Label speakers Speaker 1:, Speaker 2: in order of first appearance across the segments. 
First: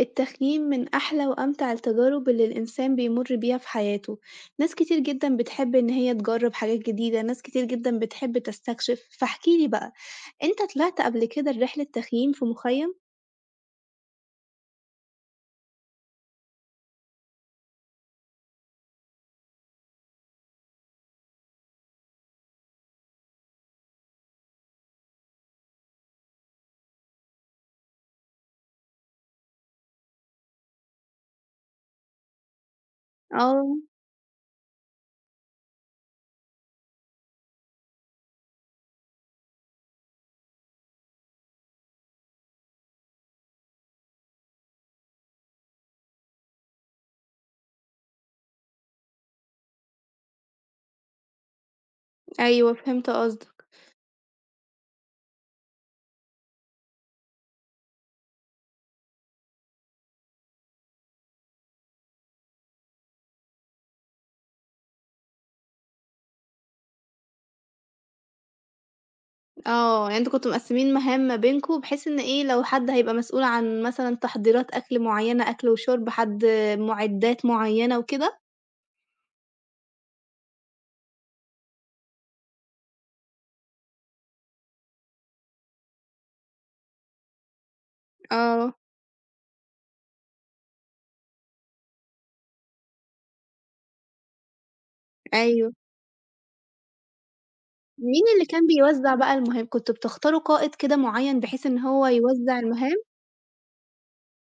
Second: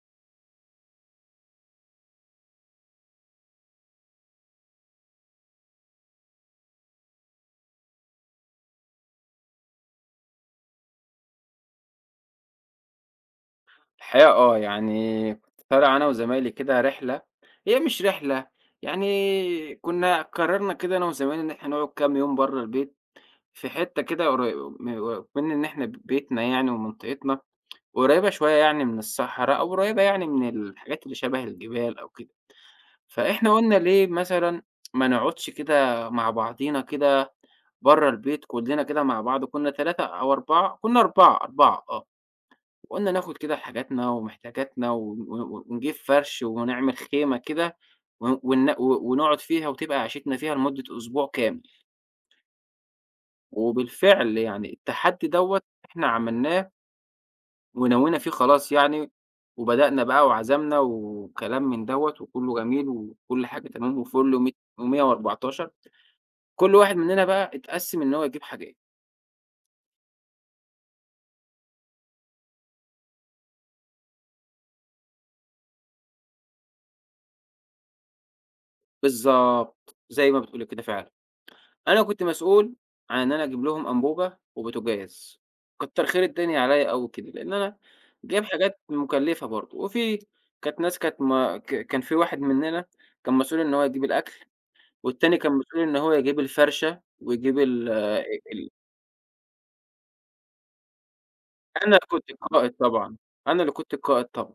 Speaker 1: التخييم من أحلى وأمتع التجارب اللي الإنسان بيمُر بيها في حياته، ناس كتير جدًا بتحب إن هي تجرب حاجات جديدة، ناس كتير جدًا بتحب تستكشف، فاحكِ لي بقى أنت طلعت قبل كده رحلة تخييم في مخيم؟
Speaker 2: الحقيقة آه، يعني كنت طالع أنا وزمايلي كده رحلة هي مش رحلة، يعني كنا قررنا كده أنا وزمايلي إن إحنا نقعُد كام يوم برّه البيت، في حتة كده قريبه م أكمن إن إحنا بيتنا يعني ومنطقتنا قريبة شوية يعني من الصحرا أو قريبة يعني من الحاجات اللي شبه الجبال أو كده، فإحنا قُلنا
Speaker 1: آه.
Speaker 2: ليه مثلًا ما نقعدش كده مع بعضينا كده برّه البيت كُلّنا كده مع بعض، كنا أو 4 كُنا 4، 4 آه، وقلنا ناخد كده حاجاتنا ومحتاجاتنا و و ونجيب فرش وهنعمل خيمة كده، و وإن و ونقعد فيها وتبقى عِيشتنا فيها لمدة أسبوع كامل؟
Speaker 1: أيوه، فهمت قصدك.
Speaker 2: وبالفعل يعني التحدي دوّة إحنا عملناه. ونوّينا فيه خلاص يعني، وبدأنا بقى وعزمنا وكلام من دوّة، وكلّه جميل وكل حاجة تمام وفُل مي مِيّة وأربعتاشر، كل واحد مننا بقى أتقسِّم إن هو يجيب حاجات.
Speaker 1: آه، يعني أنتم كنتم مقسّمين مهام ما بينكم، بحيث إن إيه لو حد هيبقى مسؤول عن مثلًا تحضيرات أكل معيّنة، أكل، وشرب، حد مُعدات معيّنة وكده؟
Speaker 2: بالضبط، زَي ما بتقولي كده فعلًا، أنا كنت مسؤول عن أنا أجيب لهم أنبوبة، وبوتاجاز، كَتر خير الدنيا عليّا أوي كده، لأن أنا جايب
Speaker 1: آه.
Speaker 2: حاجات مُكلفة برضه، وفي كانت ناس كانت ما ك كان في واحد مننا كان مسؤول إن هو يجيب الأكل، والتاني كان
Speaker 1: أيوه.
Speaker 2: مسؤول إن هو يجيب الفَرشَة، ويجيب ال أ
Speaker 1: مين اللي كان
Speaker 2: ال
Speaker 1: بيوزّع بقى المهم كنتم بتختاروا قائد كده معيّن بحيث إن
Speaker 2: أنا
Speaker 1: هو
Speaker 2: كنت
Speaker 1: يوزّع
Speaker 2: القائد
Speaker 1: المهام؟
Speaker 2: طبعًا، أنا اللي كنت القائد طبعًا،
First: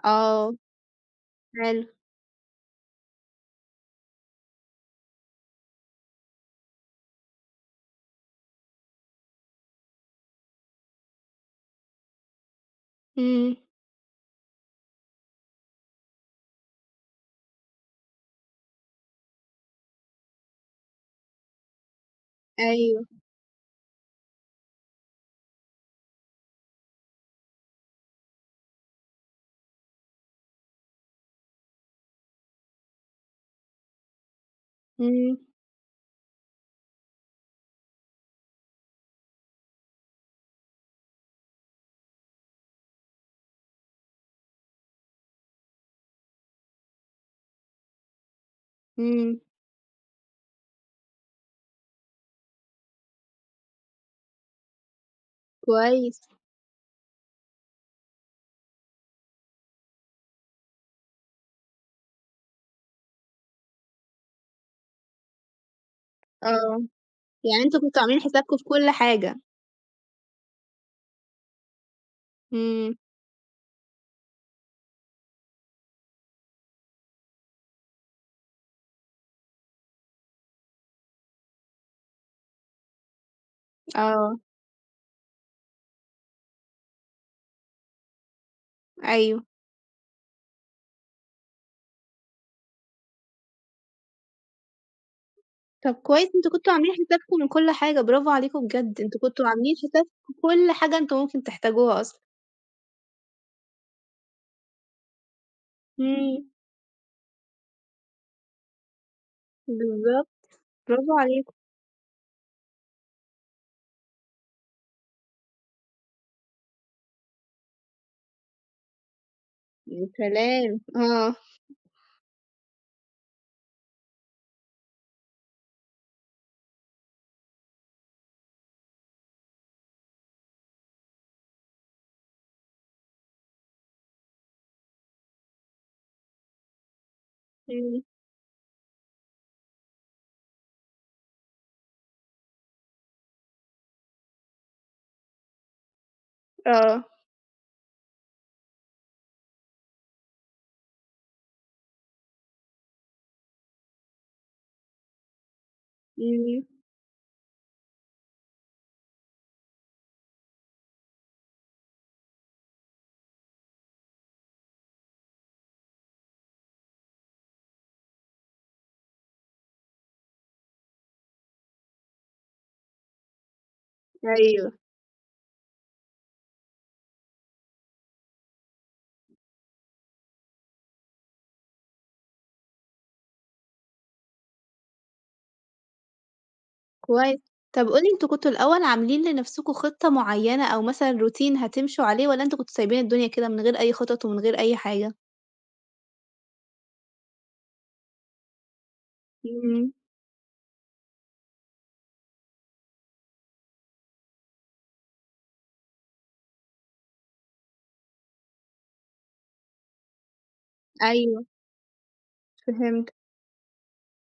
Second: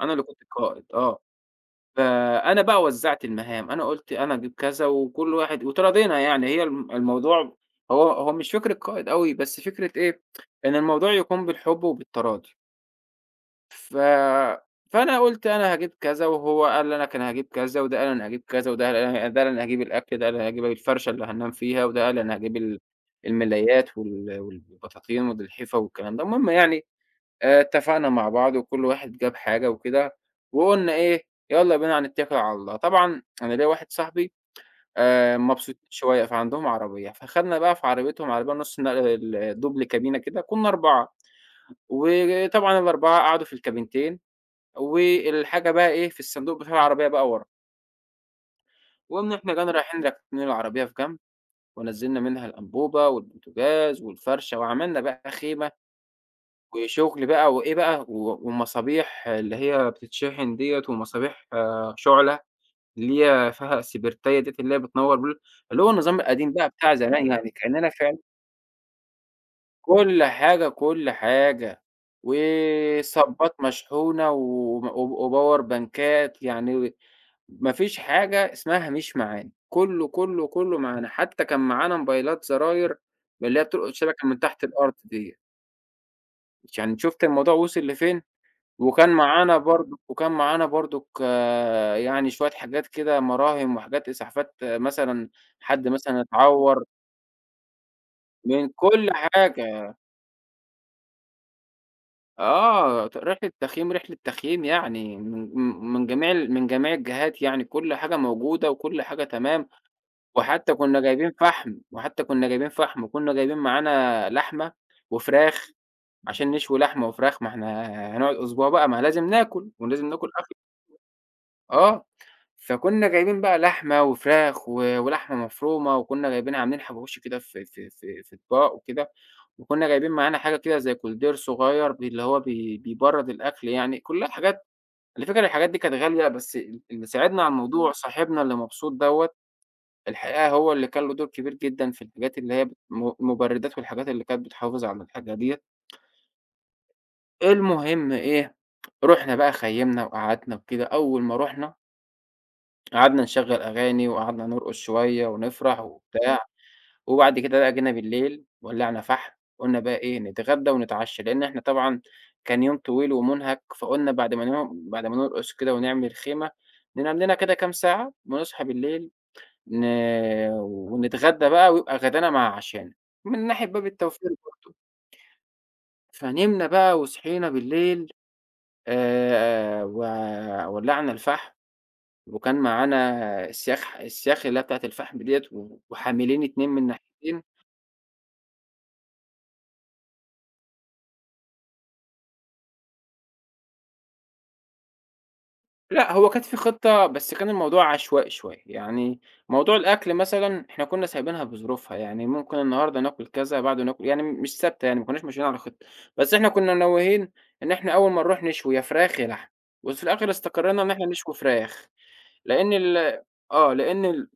Speaker 2: أنا اللي كنت
Speaker 1: آه،
Speaker 2: القائد. آه،
Speaker 1: حلو.
Speaker 2: فأنا بقى وزّعت المهام، أنا قُلت: "أنا أجيب كذا، وكلّ واحد" واتراضينا يعني، هي ال الموضوع هو هو مش فكرة قائد أوي، بس فكرة إيه إن الموضوع يكون بالحب، وبالتراضي.
Speaker 1: إمم.
Speaker 2: ف فأنا قُلت: "أنا هاجيب كذا."، وهو قال لك: "أنا هاجيب كذا."، وده قال: "أنا هاجيب كذا."، وده قال: "أنا ه" وده قال: "أنا هاجيب الأكل."، ده قال: "أنا هاجيب الفَرشَة اللي هاننام فيها."، وده قال: "أنا هاجيب ال
Speaker 1: أيوه.
Speaker 2: الملايات، وال والبطاطين، والالحفة والكلام ده.". المهم يعني آآ، اتفقنا مع بعض، وكلّ واحد جاب حاجة وكده، وقُلنا إيه: "يالّا بينا هنتكل على الله.". طبعًا أنا ليّا واحد صاحبي
Speaker 1: إمم.
Speaker 2: آآ، مبسوطين شوية، فعندهم عربية فخدنا بقى في عربيتهم، عربية نُص نقل ال الدُبل كابينة كده، كنّا 4 وطبعًا ال4 قعدوا في الكابينتين، والحاجة بقى إيه، في الصندوق بتاع العربية بقى ورا. وقمنا
Speaker 1: إمم.
Speaker 2: إحنا جينا رايحين راكنين العربية في جنب، ونزّلنا منها الأنبوبة والبوتجاز والفرشة وعملنا بقى خيمة،
Speaker 1: كويس.
Speaker 2: وشغل بقي وإيه بقى و ومصابيح اللي هي بتتشحن ديَّة ومصابيح شُعلة، اللي هي فيها السبرتاية ديّة اللي هي بتنور ب اللي هو النظام القديم ده
Speaker 1: آه،
Speaker 2: بتاع زمان يعني
Speaker 1: يعني أنتم
Speaker 2: كأننا
Speaker 1: كنتم
Speaker 2: فعلًا
Speaker 1: عاملين حسابكم في كل حاجة؟
Speaker 2: كُل حاجة، كُل حاجة،
Speaker 1: إمم.
Speaker 2: وصَبَّات مشحونة وم و وباور بانكات يعني، ما فيش حاجة اسمها مش معانا، كله، كله، كله، معانا حتى كان معانا موبايلات زراير من اللي هي بتلقط شبكة من
Speaker 1: آه.
Speaker 2: تحت الأرض ديّة. عشان شُفتِ الموضوع وصل لفين؟ وكان
Speaker 1: أيوه.
Speaker 2: معانا برضه وكان معانا برضك يعني شوية حاجات كده مراهم وحاجات إسعافات مثلًا حد
Speaker 1: طَب
Speaker 2: مثلًا
Speaker 1: كويس أنتم كنتم
Speaker 2: اتعوّر.
Speaker 1: عاملين حسابكم من كل حاجة، برافو
Speaker 2: من
Speaker 1: عليكم بجد،
Speaker 2: كل
Speaker 1: أنتم كنتم عاملين
Speaker 2: حاجة.
Speaker 1: حسابكم كل حاجة أنتم ممكن تحتاجوها أصلًا.
Speaker 2: آه، ت رحلة تخييم، رحلة تخييم يعني، من م من جميع ال
Speaker 1: إمم.
Speaker 2: من جميع الجهات يعني كل حاجة موجودة وكل حاجة تمام،
Speaker 1: بالضبط
Speaker 2: وحتى كنا
Speaker 1: برافو
Speaker 2: جايبين
Speaker 1: عليكم.
Speaker 2: فحم، وحتى كنا جايبين فحم وكنا جايبين معانا لحمة وفراخ عشان نشوي لحمة وفراخ، ما إحنا هنقعد أسبوع بقي ما لازم ناكل ولازم
Speaker 1: يا
Speaker 2: ناكل أكل
Speaker 1: سلام، آه.
Speaker 2: آه، فكنا جايبين بقى لحمة وفراخ و ولحمة مفرومة وكنا جايبين عاملين حواوشي كده في في في في أطباق وكده، وكنا جايبين معانا حاجة كده زي كولدير صغير بي اللي هو بي بيبرد الأكل يعني، كلّها حاجات على الفكرة الحاجات دي كانت غالية بس ال اللي ساعدنا على الموضوع
Speaker 1: إمم.
Speaker 2: صاحبنا اللي مبسوط دوّة، الحقيقة هو اللي كان له دور كبير جدًا في الحاجات اللي هي م مبردات والحاجات اللي كانت بتحافظ على الحاجه ديّة.
Speaker 1: آه.
Speaker 2: المهم إيه؟ رُحنا بقى خيّمنا وقعدنا وكده أول ما رُحنا قعدنا نشغّل أغاني وقعدنا نرقُص شوية ونفرح وبتاع،
Speaker 1: إمم.
Speaker 2: وبعد كده بقى جينا بالليل ولّعنا فحم، قُلنا بقى إيه نتغدّى ونتعشّى، لإن إحنا طبعًا كان يوم طويل ومُنهَك، فقُلنا بعد ما ن بعد ما نرقُص كده ونعمل خيمة، ننام لنا كده كام ساعة ونصحى بالليل ن ونتغدّى بقى ويبقى غدانا مع عشانا، من ناحية باب التوفير
Speaker 1: أيوه.
Speaker 2: برضه. فنمنا بقى وصحينا بالليل، آآ و ولّعنا الفحم وكان معانا اسياخ ح اسياخ اللي هي بتاعة الفحم ديّة و وحاملين 2 من
Speaker 1: كويس.
Speaker 2: الناحيتين.
Speaker 1: طَب قُل لي أنتم كنتم الأول عاملين لنَفْسكم خطة معيّنة أو مثلًا روتين هتمشوا عليه، والّا أنتم كنتم سايبين الدنيا كده من غير أي خطط ومن غير أي حاجة؟
Speaker 2: لأ، هو كانت في خطة، بس كان الموضوع عشوائي شوية، يعني موضوع
Speaker 1: إمم.
Speaker 2: الأكل مثلًا إحنا كُنّا سايبينها بظروفها، يعني ممكن النهارده ناكُل كذا، بعده ناكُل يعني مش ثابتة يعني، ما كُنّاش ماشيين على خطة، بس إحنا كُنّا ناويين إن إحنا أول ما نروح نشوي يا فراخ يا لحمة وفي الآخِر استقرّينا إن إحنا نشوي
Speaker 1: أيوه.
Speaker 2: فراخ، لإن ال
Speaker 1: فهمت.
Speaker 2: آه، لإن ال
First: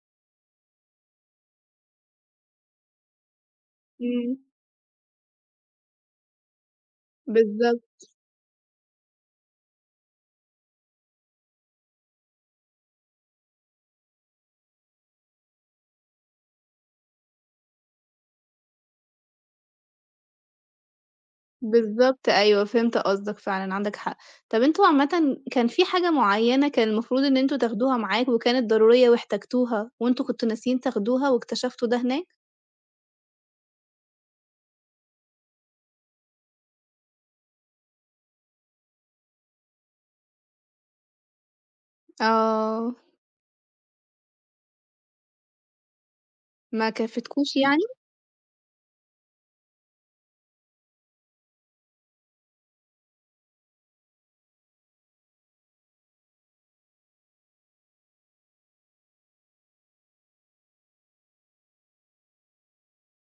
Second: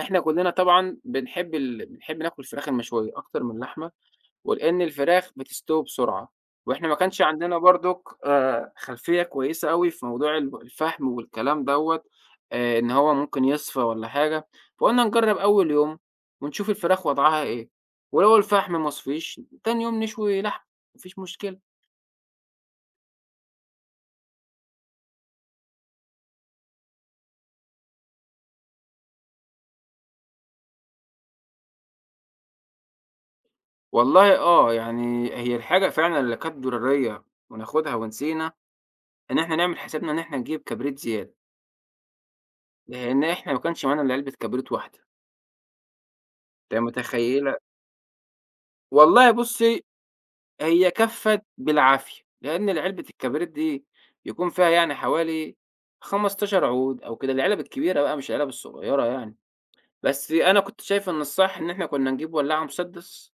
Speaker 2: إحنا كلّنا طبعًا بنحب ال بنحب ناكُل الفراخ المشوية أكتر من اللحمة،
Speaker 1: إمم.
Speaker 2: ولإن الفراخ بتستوي بسرعة، وإحنا ما كانش عندنا برضُك
Speaker 1: بالضبط.
Speaker 2: آآ خلفية كويسة أوي في موضوع ال الفحم والكلام دوّة آآ إن هو ممكن يِصفى والّا حاجة، فقُلنا نجرّب أول يوم ونشوف الفراخ وضعها إيه، ولو الفحم ما صفيش تاني يوم نشوي لحمة ما فيش مشكلة.
Speaker 1: بالضبط أيوه، فهمت قصدك، فعلًا عندك حق. طَب أنتم عامةً كان في حاجة معيّنة كان المفروض إن أنتم تاخدها معاكم وكانت ضرورية واحتاجتوها، وأنتم كنتم ناسيين تاخدوها واكتشفتوا ده هناك؟
Speaker 2: والله آه، يعني هي الحاجة فعلًا اللي كانت ضرورية وناخدها ونسينا، إن إحنا نعمل حسابنا إن إحنا نجيب كبريت زيادة.
Speaker 1: آه.
Speaker 2: لأن إحنا ما كنش معانا إلا علبة كبريت واحدة. ت
Speaker 1: ما
Speaker 2: متخيلة
Speaker 1: كفتكوش يعني؟
Speaker 2: والله بُصي هي كفّت بالعافية، لأن العلبة الكبريت دي بيكون فيها يعني حوالي 15 عود أو كده العلب الكبيرة بقى مش العلب الصغيرة يعني، بس أنا كنت شايف إن الصح إن إحنا كنا نجيب ولاعة مسدس،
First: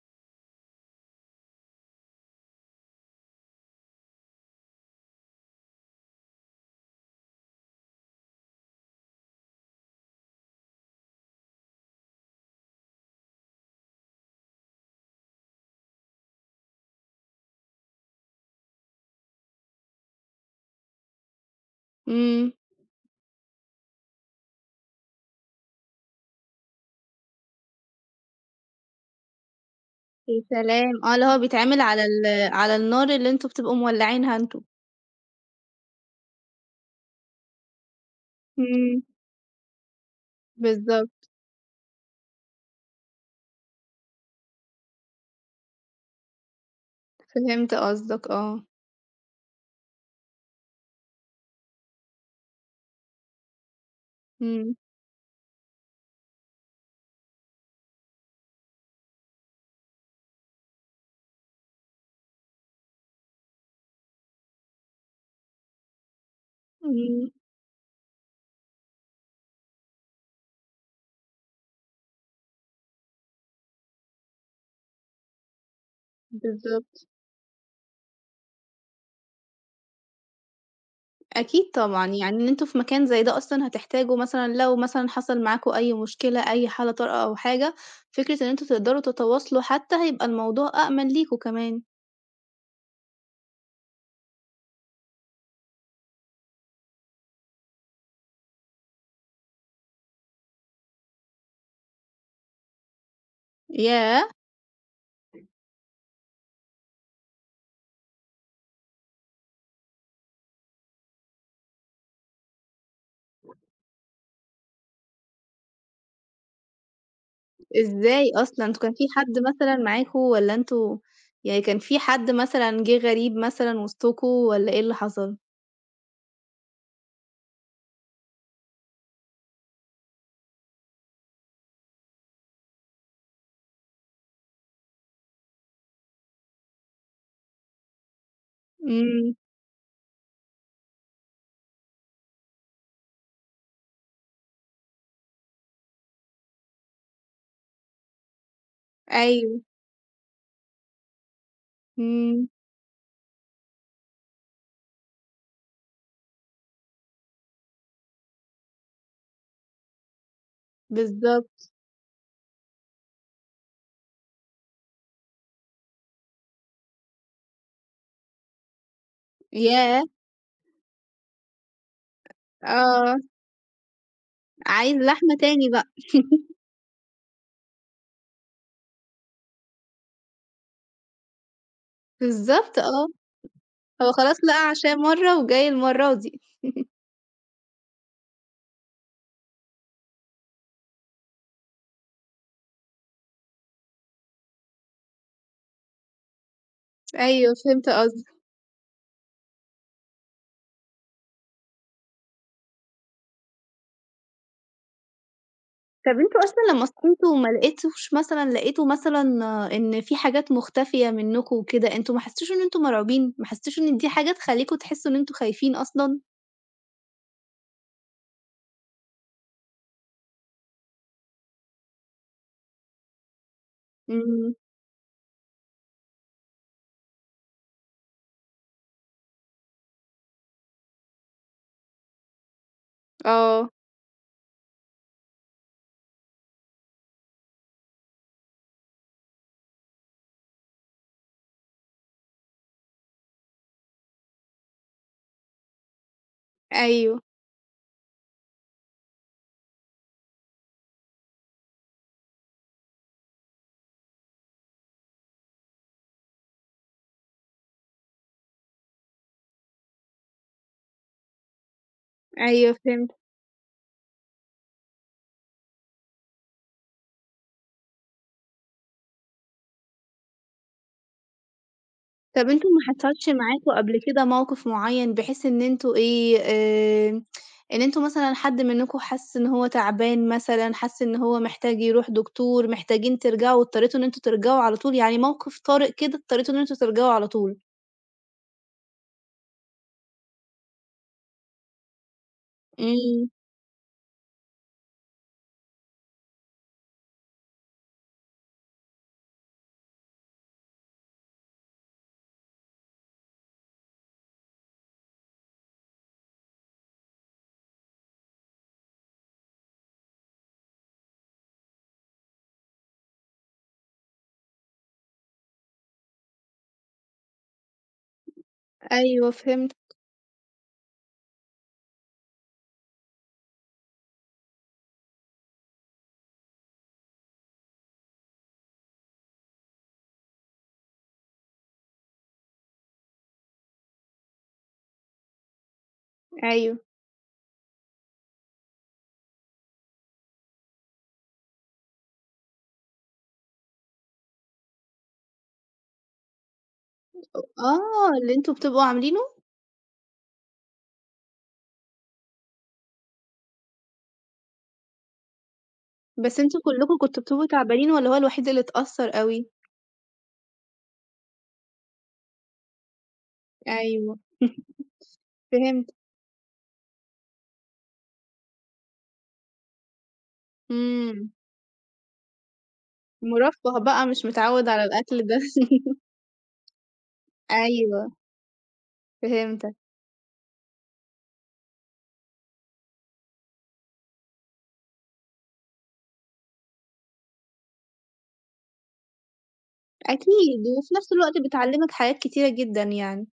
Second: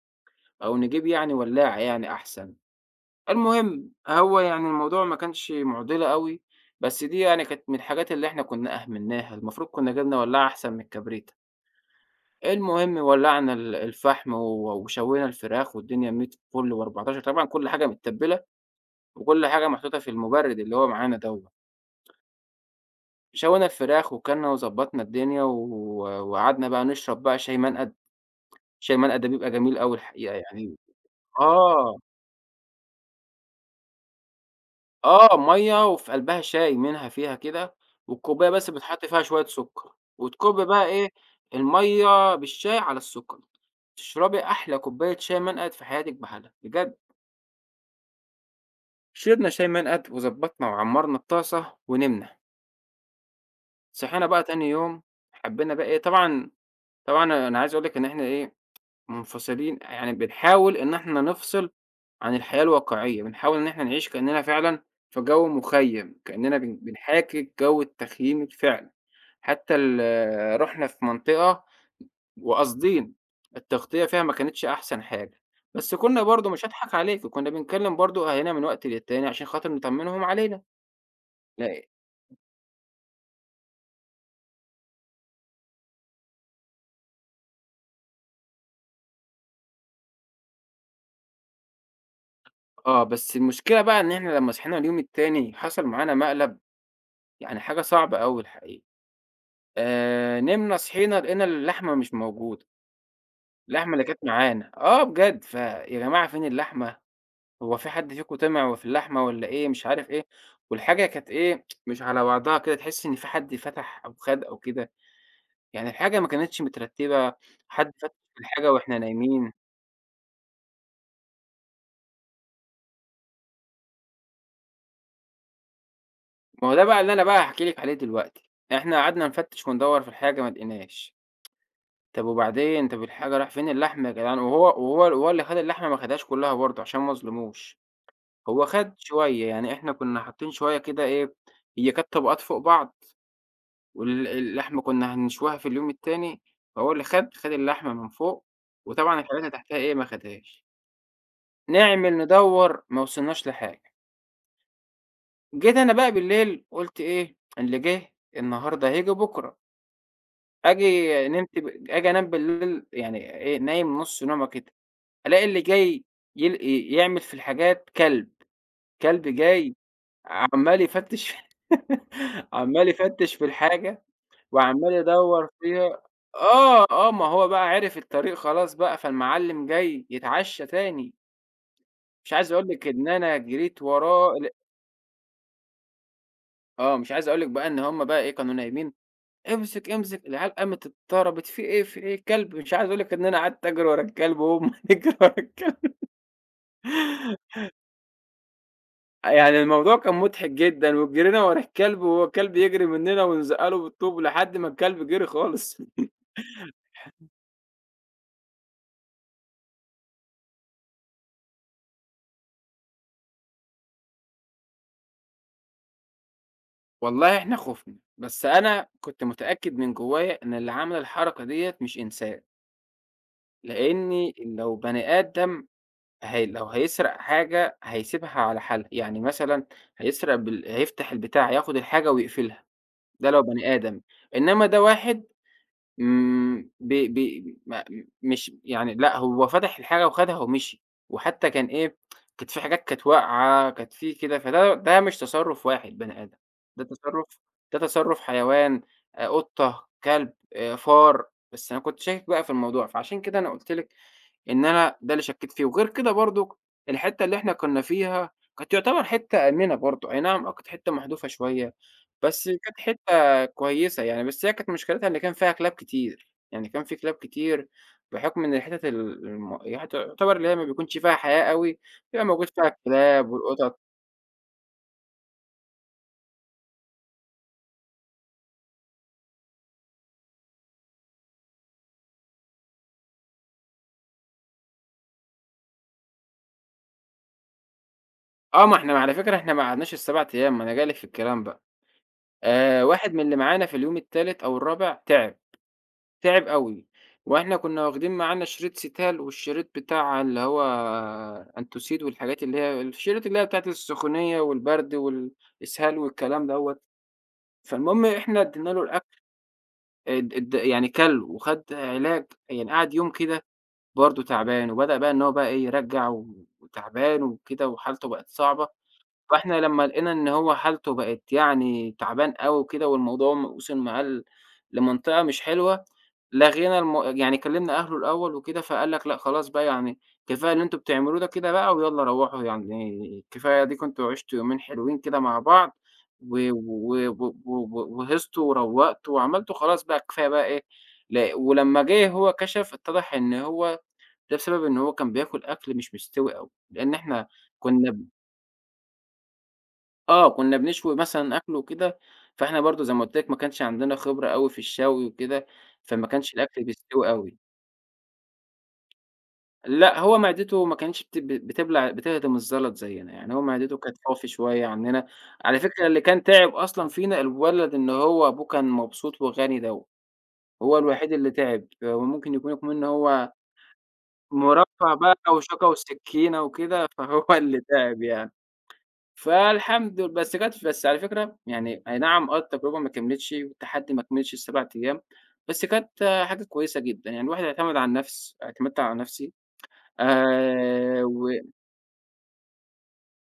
Speaker 2: أو نجيب يعني ولاعة يعني أحسن، المهم هو يعني الموضوع ما كانش مُعضلة أوي بس دي يعني كانت من الحاجات اللي إحنا كنا أهملناها المفروض كنا جِبنا ولاعة أحسن من الكبريت. المهم ولّعنا ال الفحم و وشوينا الفراخ والدنيا 100 فُلّ و14 طبعًا كل حاجة متبلة وكل حاجة محطوطة في المُبرِّد اللي هو معانا دوّة.
Speaker 1: إمم.
Speaker 2: شوينا الفراخ وكلنا وضبّطنا الدنيا و وقعدنا بقى نشرب شاي منقَد، شاي منقد ده بيبقى جميل أوي الحقيقة
Speaker 1: يا
Speaker 2: يعني
Speaker 1: سلام! آه اللي هو بيتعمل
Speaker 2: آه.
Speaker 1: على ال على النار اللي أنتم بتبقوا مولعينها أنتم.
Speaker 2: آه، مَيَّة وفي قلْبها شاي منها فيها كده. والكوباية بس
Speaker 1: إمم.
Speaker 2: بيتحط فيها شوية سكّر، وتكُب بقى إيه
Speaker 1: بالضبط.
Speaker 2: المَيَّة بالشاي على السكّر. تشربي أحلى كوباية شاي منقد في حياتِك بحالها بجد.
Speaker 1: فهمت قصدك آه.
Speaker 2: شربنا شاي منقد وضبّطنا وعمّرنا الطاسة ونمنا. صحينا بقى تاني
Speaker 1: امم.
Speaker 2: يوم، حبّينا بقى إيه طبعًا طبعًا أنا عايز أقول لِك إن إحنا إيه مُنفصلين يعني بنحاول إن إحنا نفصِل عن الحياة الواقعية، بنحاول إن إحنا نعيش كأننا فعلًا في جو مخيَّم كأننا بن
Speaker 1: إمم.
Speaker 2: بنحاكي جو التخييم الفعلي. حتى ال رُحنا في منطقة، وقاصدين، التغطية فيها ما كانتش أحسن حاجة. بس كنا برضو مش هاضحك
Speaker 1: بالضبط.
Speaker 2: عليكِ، كنّا بنكلم برضو أهالينا من وقت للتاني عشان خاطر نطمنهم علينا.
Speaker 1: أكيد
Speaker 2: [unintelligible]
Speaker 1: طبعًا يعني إن أنتم في مكان زي ده أصلًا هتحتاجوا مثلًا لو مثلًا حصل معاكم أي مشكلة أي حالة طارئة أو حاجة، فكرة إن أنتم تقدروا تتواصلوا حتّى هيبقى الموضوع أأمن ليكم كمان.
Speaker 2: آه بس المشكلة بقى إن إحنا لمّا صحينا اليوم التاني حصل معانا مقلب، يعني حاجة صعبة أوي الحقيقة. آآ، نمنا صحيّنا لقينا اللحمة مش موجودة. اللحمة اللي كانت
Speaker 1: ياه!
Speaker 2: معانا، آه بجد، "فيا جماعة فين اللحمة، هو فيه حد فيكم طِمِع في اللحمة والّا إيه؟" مش عارف إيه، والحاجة كانت إيه، مش على بعضها كده، تحسّي إن في حد فتح أو خَد أو كده، يعني الحاجة ما كانتش مترتِّبة، حَد فتح
Speaker 1: إزاي أصلًا؟
Speaker 2: الحاجة
Speaker 1: أنتم كان
Speaker 2: وإحنا
Speaker 1: في حد
Speaker 2: نايمين.
Speaker 1: مثلًا معاكم، والّا أنتم يعني كان في حد مثلًا جِه غريب مثلًا وِسطكم والّا إيه اللي حصل؟
Speaker 2: ما هو ده بقى اللي أنا بقى هاحكي لِك عليه دلوقتي. إحنا قعدنا نفتِّش وندوّر في الحاجة ما لقيناش، طَب وبعدين، طَب الحاجة راح "فين اللحمة يا جدعان؟" وهو وهو وهو اللي خَد اللحمة ما خدهاش كُلّها برضه عشان ما أظلموش، هو خَد
Speaker 1: إمم.
Speaker 2: شوية، يعني إحنا كُنّا حاطّين شوية كده إيه، هي كانت طبقات فوق بعض وال اللحمة كُنّا هنشويها في اليوم التاني، فهو اللي خَد، خَد اللحمة من فوق وطبعًا الحاجات اللي
Speaker 1: أيوه.
Speaker 2: تحتيها إيه، ما آخُدهاش. نعمل،
Speaker 1: إمم.
Speaker 2: ندوّر، ما وصلناش لحاجة. جيت أنا بقى بالليل قُلت إيه، اللي جِه النهارده هييجي بُكره. آجي
Speaker 1: بالضبط.
Speaker 2: نمت ب آجي أنام بالليل يعني إيه، نايم نُص نومة كده، ألاقى اللي جاي يل ي يعمل في الحاجات كلب، كلب جاي
Speaker 1: ياه!
Speaker 2: عَمّال يفتِّش عَمّال
Speaker 1: آه.
Speaker 2: يفتِّش في الحاجة وعَمّال
Speaker 1: عايز لحمة
Speaker 2: يدوّر
Speaker 1: تاني بقى.
Speaker 2: فيها آه، آه، ما هو بقى عِرِف الطريق خلاص بقى، فالمعلِّم جاي يتعشّى تاني. مش عايز أقول
Speaker 1: بالضبط
Speaker 2: لِك إن
Speaker 1: آه.
Speaker 2: أنا جريت
Speaker 1: هو
Speaker 2: وراه
Speaker 1: خلاص
Speaker 2: ل
Speaker 1: لقى عشاه مرّة وجاي المرّة دي
Speaker 2: آه مش عايز أقول لِك بقى إن هُم بقى إيه كانوا نايمين، امسك، امسك العيال قامت اتضطرّبت في إيه، في إيه الكلب مش عايز أقول لِك إن أنا قعدت أجري ورا الكلب وهُم بيجروا ورا الكلب.
Speaker 1: أيوه فهمت قصدك.
Speaker 2: آه، يعني الموضوع كان مُضحك جدًا، وجرينا ورا الكلب، والكلب يجري مننا ونزقّله بالطوب، لحد ما الكلب جري خالص
Speaker 1: طَب أنتم أصلًا لمّا صحيتوا وما لقيتوش مثلًا لقيتوا مثلًا إن في حاجات مُختفية منكم وكده، أنتم ما حسيتوش إن أنتم مرعوبين، ما حسيتوش إن دي حاجة تخلّيكم تحسوا إن أنتم خايفين أصلًا؟
Speaker 2: والله إحنا خُفنا، بس أنا كنت متأكد من جوايا إن اللي عمل الحركة ديّة مش إنسان. لأني
Speaker 1: إمم.
Speaker 2: لو بني آدم ه لو هيسرق حاجة، هيسيبها على حالها يعني مثلًا هيسرق بال هييفتح البتاع، هياخد الحاجة ويقفلها. ده لو
Speaker 1: آه.
Speaker 2: بني آدم، إنما ده واحد إمم ب ب م مش يعني لأ، هو فتح الحاجة وخدها ومشي. وحتى كان إيه، كانت في حاجات كانت واقعة، كانت في كده، فده ده مش تصرف واحد بني آدم ده
Speaker 1: أيوه.
Speaker 2: تصرف ده تصرف حيوان، آآ قطة، كلب، آآ، فار. بس أنا كنت شاكك بقى في الموضوع، فعشان كده أنا قُلت لِك إن أنا ده اللي شكّيت في وغير كده برضه، الحتة اللي إحنا كنا فيها كانت يُعتبر حتة آمنة برضو، أي نعم آه كانت حتة محدوفة شويّة. بس
Speaker 1: أيوه
Speaker 2: كانت
Speaker 1: فهمت.
Speaker 2: حتة كويّسة يعني، بس هي كانت مشكلتها إن كان فيها كلاب كتير، يعني كان في كلاب كتير بُحكم إن الحتت ال الم ي تُعتبر اللي هي ما بيكونش فيها حياة أوي، بيبقى
Speaker 1: طَب
Speaker 2: موجود فيها
Speaker 1: أنتم ما حصلش
Speaker 2: الكلاب
Speaker 1: معاكم
Speaker 2: والقطط.
Speaker 1: قبل كده موقف معيّن بحيث إن أنتم إيه، آآ إن أنتم مثلًا حد منكم حَس إن هو تعبان مثلًا، حَس إن هو محتاج يروح دكتور، محتاجين ترجعوا واضطريتوا إن أنتم ترجعوا على طول، يعني موقف طارئ كده اضطريتوا إن أنتم ترجعوا على طول؟
Speaker 2: آه، ما إحنا على فكرة، إحنا ما قعدناش ال7 أيام، ما أنا جاي لِك في الكلام بقى، آآ، واحد من
Speaker 1: إمم.
Speaker 2: اللي معانا في اليوم التالت أو الرابع تعِب، تعِب أوي، وإحنا كنّا وَاخدين معانا شريط Cetal، والشريط بتاع اللي هو Entocid، والحاجات اللي هي الشريط اللي هي بتاعة السخونية، والبرد، والإسهال، والكلام دوّة. فالمهم إحنا ادّينا له الأكل. أد أد يعني كَل، وخد علاج، يعني قعد يوم كده برضه تعبان، وبدأ بقى إن هو بقى إيه يرجّع، وتَعبان وكده، وحالته بقت صعبة،
Speaker 1: أيوه،
Speaker 2: فإحنا
Speaker 1: فهمتك.
Speaker 2: لمّا لقينا إن هو حالتُه بقت يعني تَعبان أوي كده، والموضوع م وصل معاه ل لمَنطقة مش حلوة، لَغينا المو يعني كَلّمنا أهله الأول وكده، فقال لك: "لأ، خلاص بقى، يعني كفاية اللي أنتم بتعملوه ده كده بقى، ويالّا روّحوا، يعني كفاية أديكم أنتم عشتم يومين حلوين كده مع بعض، و
Speaker 1: أيوه.
Speaker 2: و و و و وهيصتوا، وروّقتوا، وعملتوا خلاص بقى كفاية بقى، إيه" ل ولمّا جه هو كشَف، اتضح إن هو ده بسبب إن هو كان بياكل أكل مش مستوي أوي، لأن إحنا كنا ب
Speaker 1: آه، اللي أنتم بتبقوا عاملينه؟
Speaker 2: آه، كنا بنشوي مثلًا أكل وكده، فإحنا برضه زي ما قُلت لِك ما كانش عندنا خبرة أوي في الشوي وكده، فما كانش
Speaker 1: بس أنتم
Speaker 2: الأكل
Speaker 1: كُلّكم
Speaker 2: بيستوي
Speaker 1: كنتم
Speaker 2: أوي.
Speaker 1: بتيجوا تعبانين والّا هو الوحيد اللي اتأثر أوي؟
Speaker 2: لأ هو معدته ما كانش بت بت بتبلع بتهضم الزلط زيّنا، يعني هو معدته كانت
Speaker 1: أيوه.
Speaker 2: فافي شوية عنّنا، على فكرة
Speaker 1: فهمت.
Speaker 2: اللي كان تعب أصلًا فينا الولد اللي هو أبوه كان مبسوط وغني دوّه. هو الوحيد
Speaker 1: إمم.
Speaker 2: اللي تعب، وممكن يكون اكمن هو
Speaker 1: مُرفَّه بقى مش متعود على
Speaker 2: مُرفَّه بقى
Speaker 1: الأكل ده.
Speaker 2: وشوكة وسكينة وكده، فهو اللي تعب
Speaker 1: أيوه.
Speaker 2: يعني.
Speaker 1: فهمتَك.
Speaker 2: فالحمد ل بس كانت بس على فكرة يعني أي نعم، آه التجربة ما كمّلتش، والتحدي ما كملش ال7 أيام، بس كانت حاجه كويسة جدًا، يعني الواحد يعتمد على النفس اعتمدت على نفسي.
Speaker 1: أكيد، وفي
Speaker 2: آآ،
Speaker 1: نفس
Speaker 2: و
Speaker 1: الوقت بتعلّمك حاجات كتيرة جدًا يعني.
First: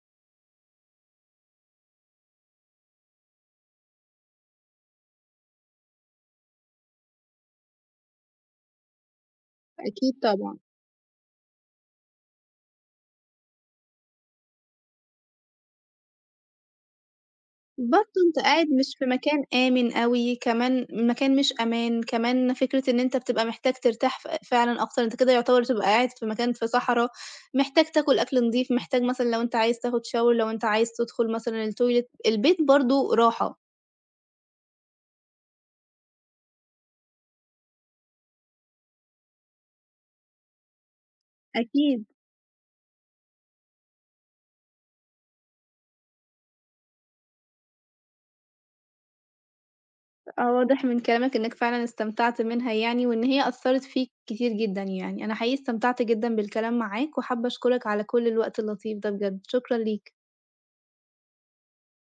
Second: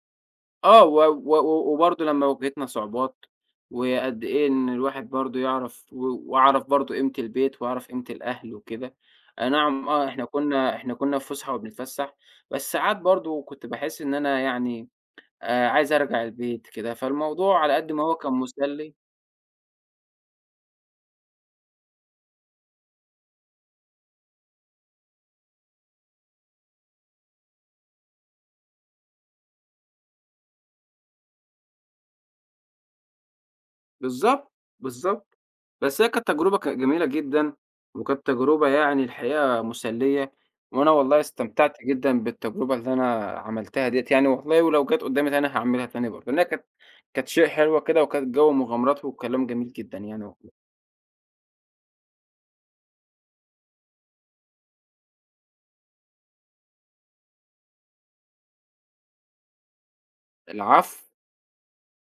Speaker 2: آه و و و وبرضه لمّا واجهتنا صعوبات، وقد إيه إن الواحد برضه يعرف و وعرف برضه قيمة البيت وعرف قيمة الأهل وكده. أي نعم آه
Speaker 1: أكيد
Speaker 2: إحنا
Speaker 1: طبعًا.
Speaker 2: كنا إحنا كنا في فسحه وبنتفسّح، بس ساعات برضه كنت باحس إن أنا يعني آآ عايز أرجع البيت كده، فالموضوع على قد ما هو
Speaker 1: برضو
Speaker 2: كان
Speaker 1: أنت قاعد
Speaker 2: مُسلّي
Speaker 1: مش في مكان آمن أوي، كمان مكان مش أمان، كمان فكرة إن أنت بتبقى محتاج ترتاح ف فعلًا أكتر، أنت كده يعتبر بتبقى قاعد في مكان في صحرا، محتاج تاكل أكل نضيف، محتاج مثلًا لو أنت عايز تاخد شاور لو أنت عايز تدخل مثلًا التويلت البيت برضه راحه.
Speaker 2: بالضبط. بالضبط. بس هي كانت تجربة ك جميلة جدًا. وكانت تجربة يعني الحقيقة مُسلّية. وأنا والله استمتعت
Speaker 1: أكيد.
Speaker 2: جدًا بالتجربة اللي أنا عملتها ديّة يعني والله ولو جات قدامِي تاني أنا هاعملها تاني برضه، لأنها كانت كانت شيء حلوة كده، وكانت جو مغامرات وكلام جميل جدًا يعني [unintelligible]
Speaker 1: آه واضح من كلامك إنك فعلًا استمتعت منها يعني، وإن هي أثرت فيك كتير جدًا يعني، أنا حقيقي استمتعت جدًا بالكلام معاك، وحابّة أشكرك على كل الوقت اللطيف ده بجد، شكرًا ليك.
Speaker 2: العفو.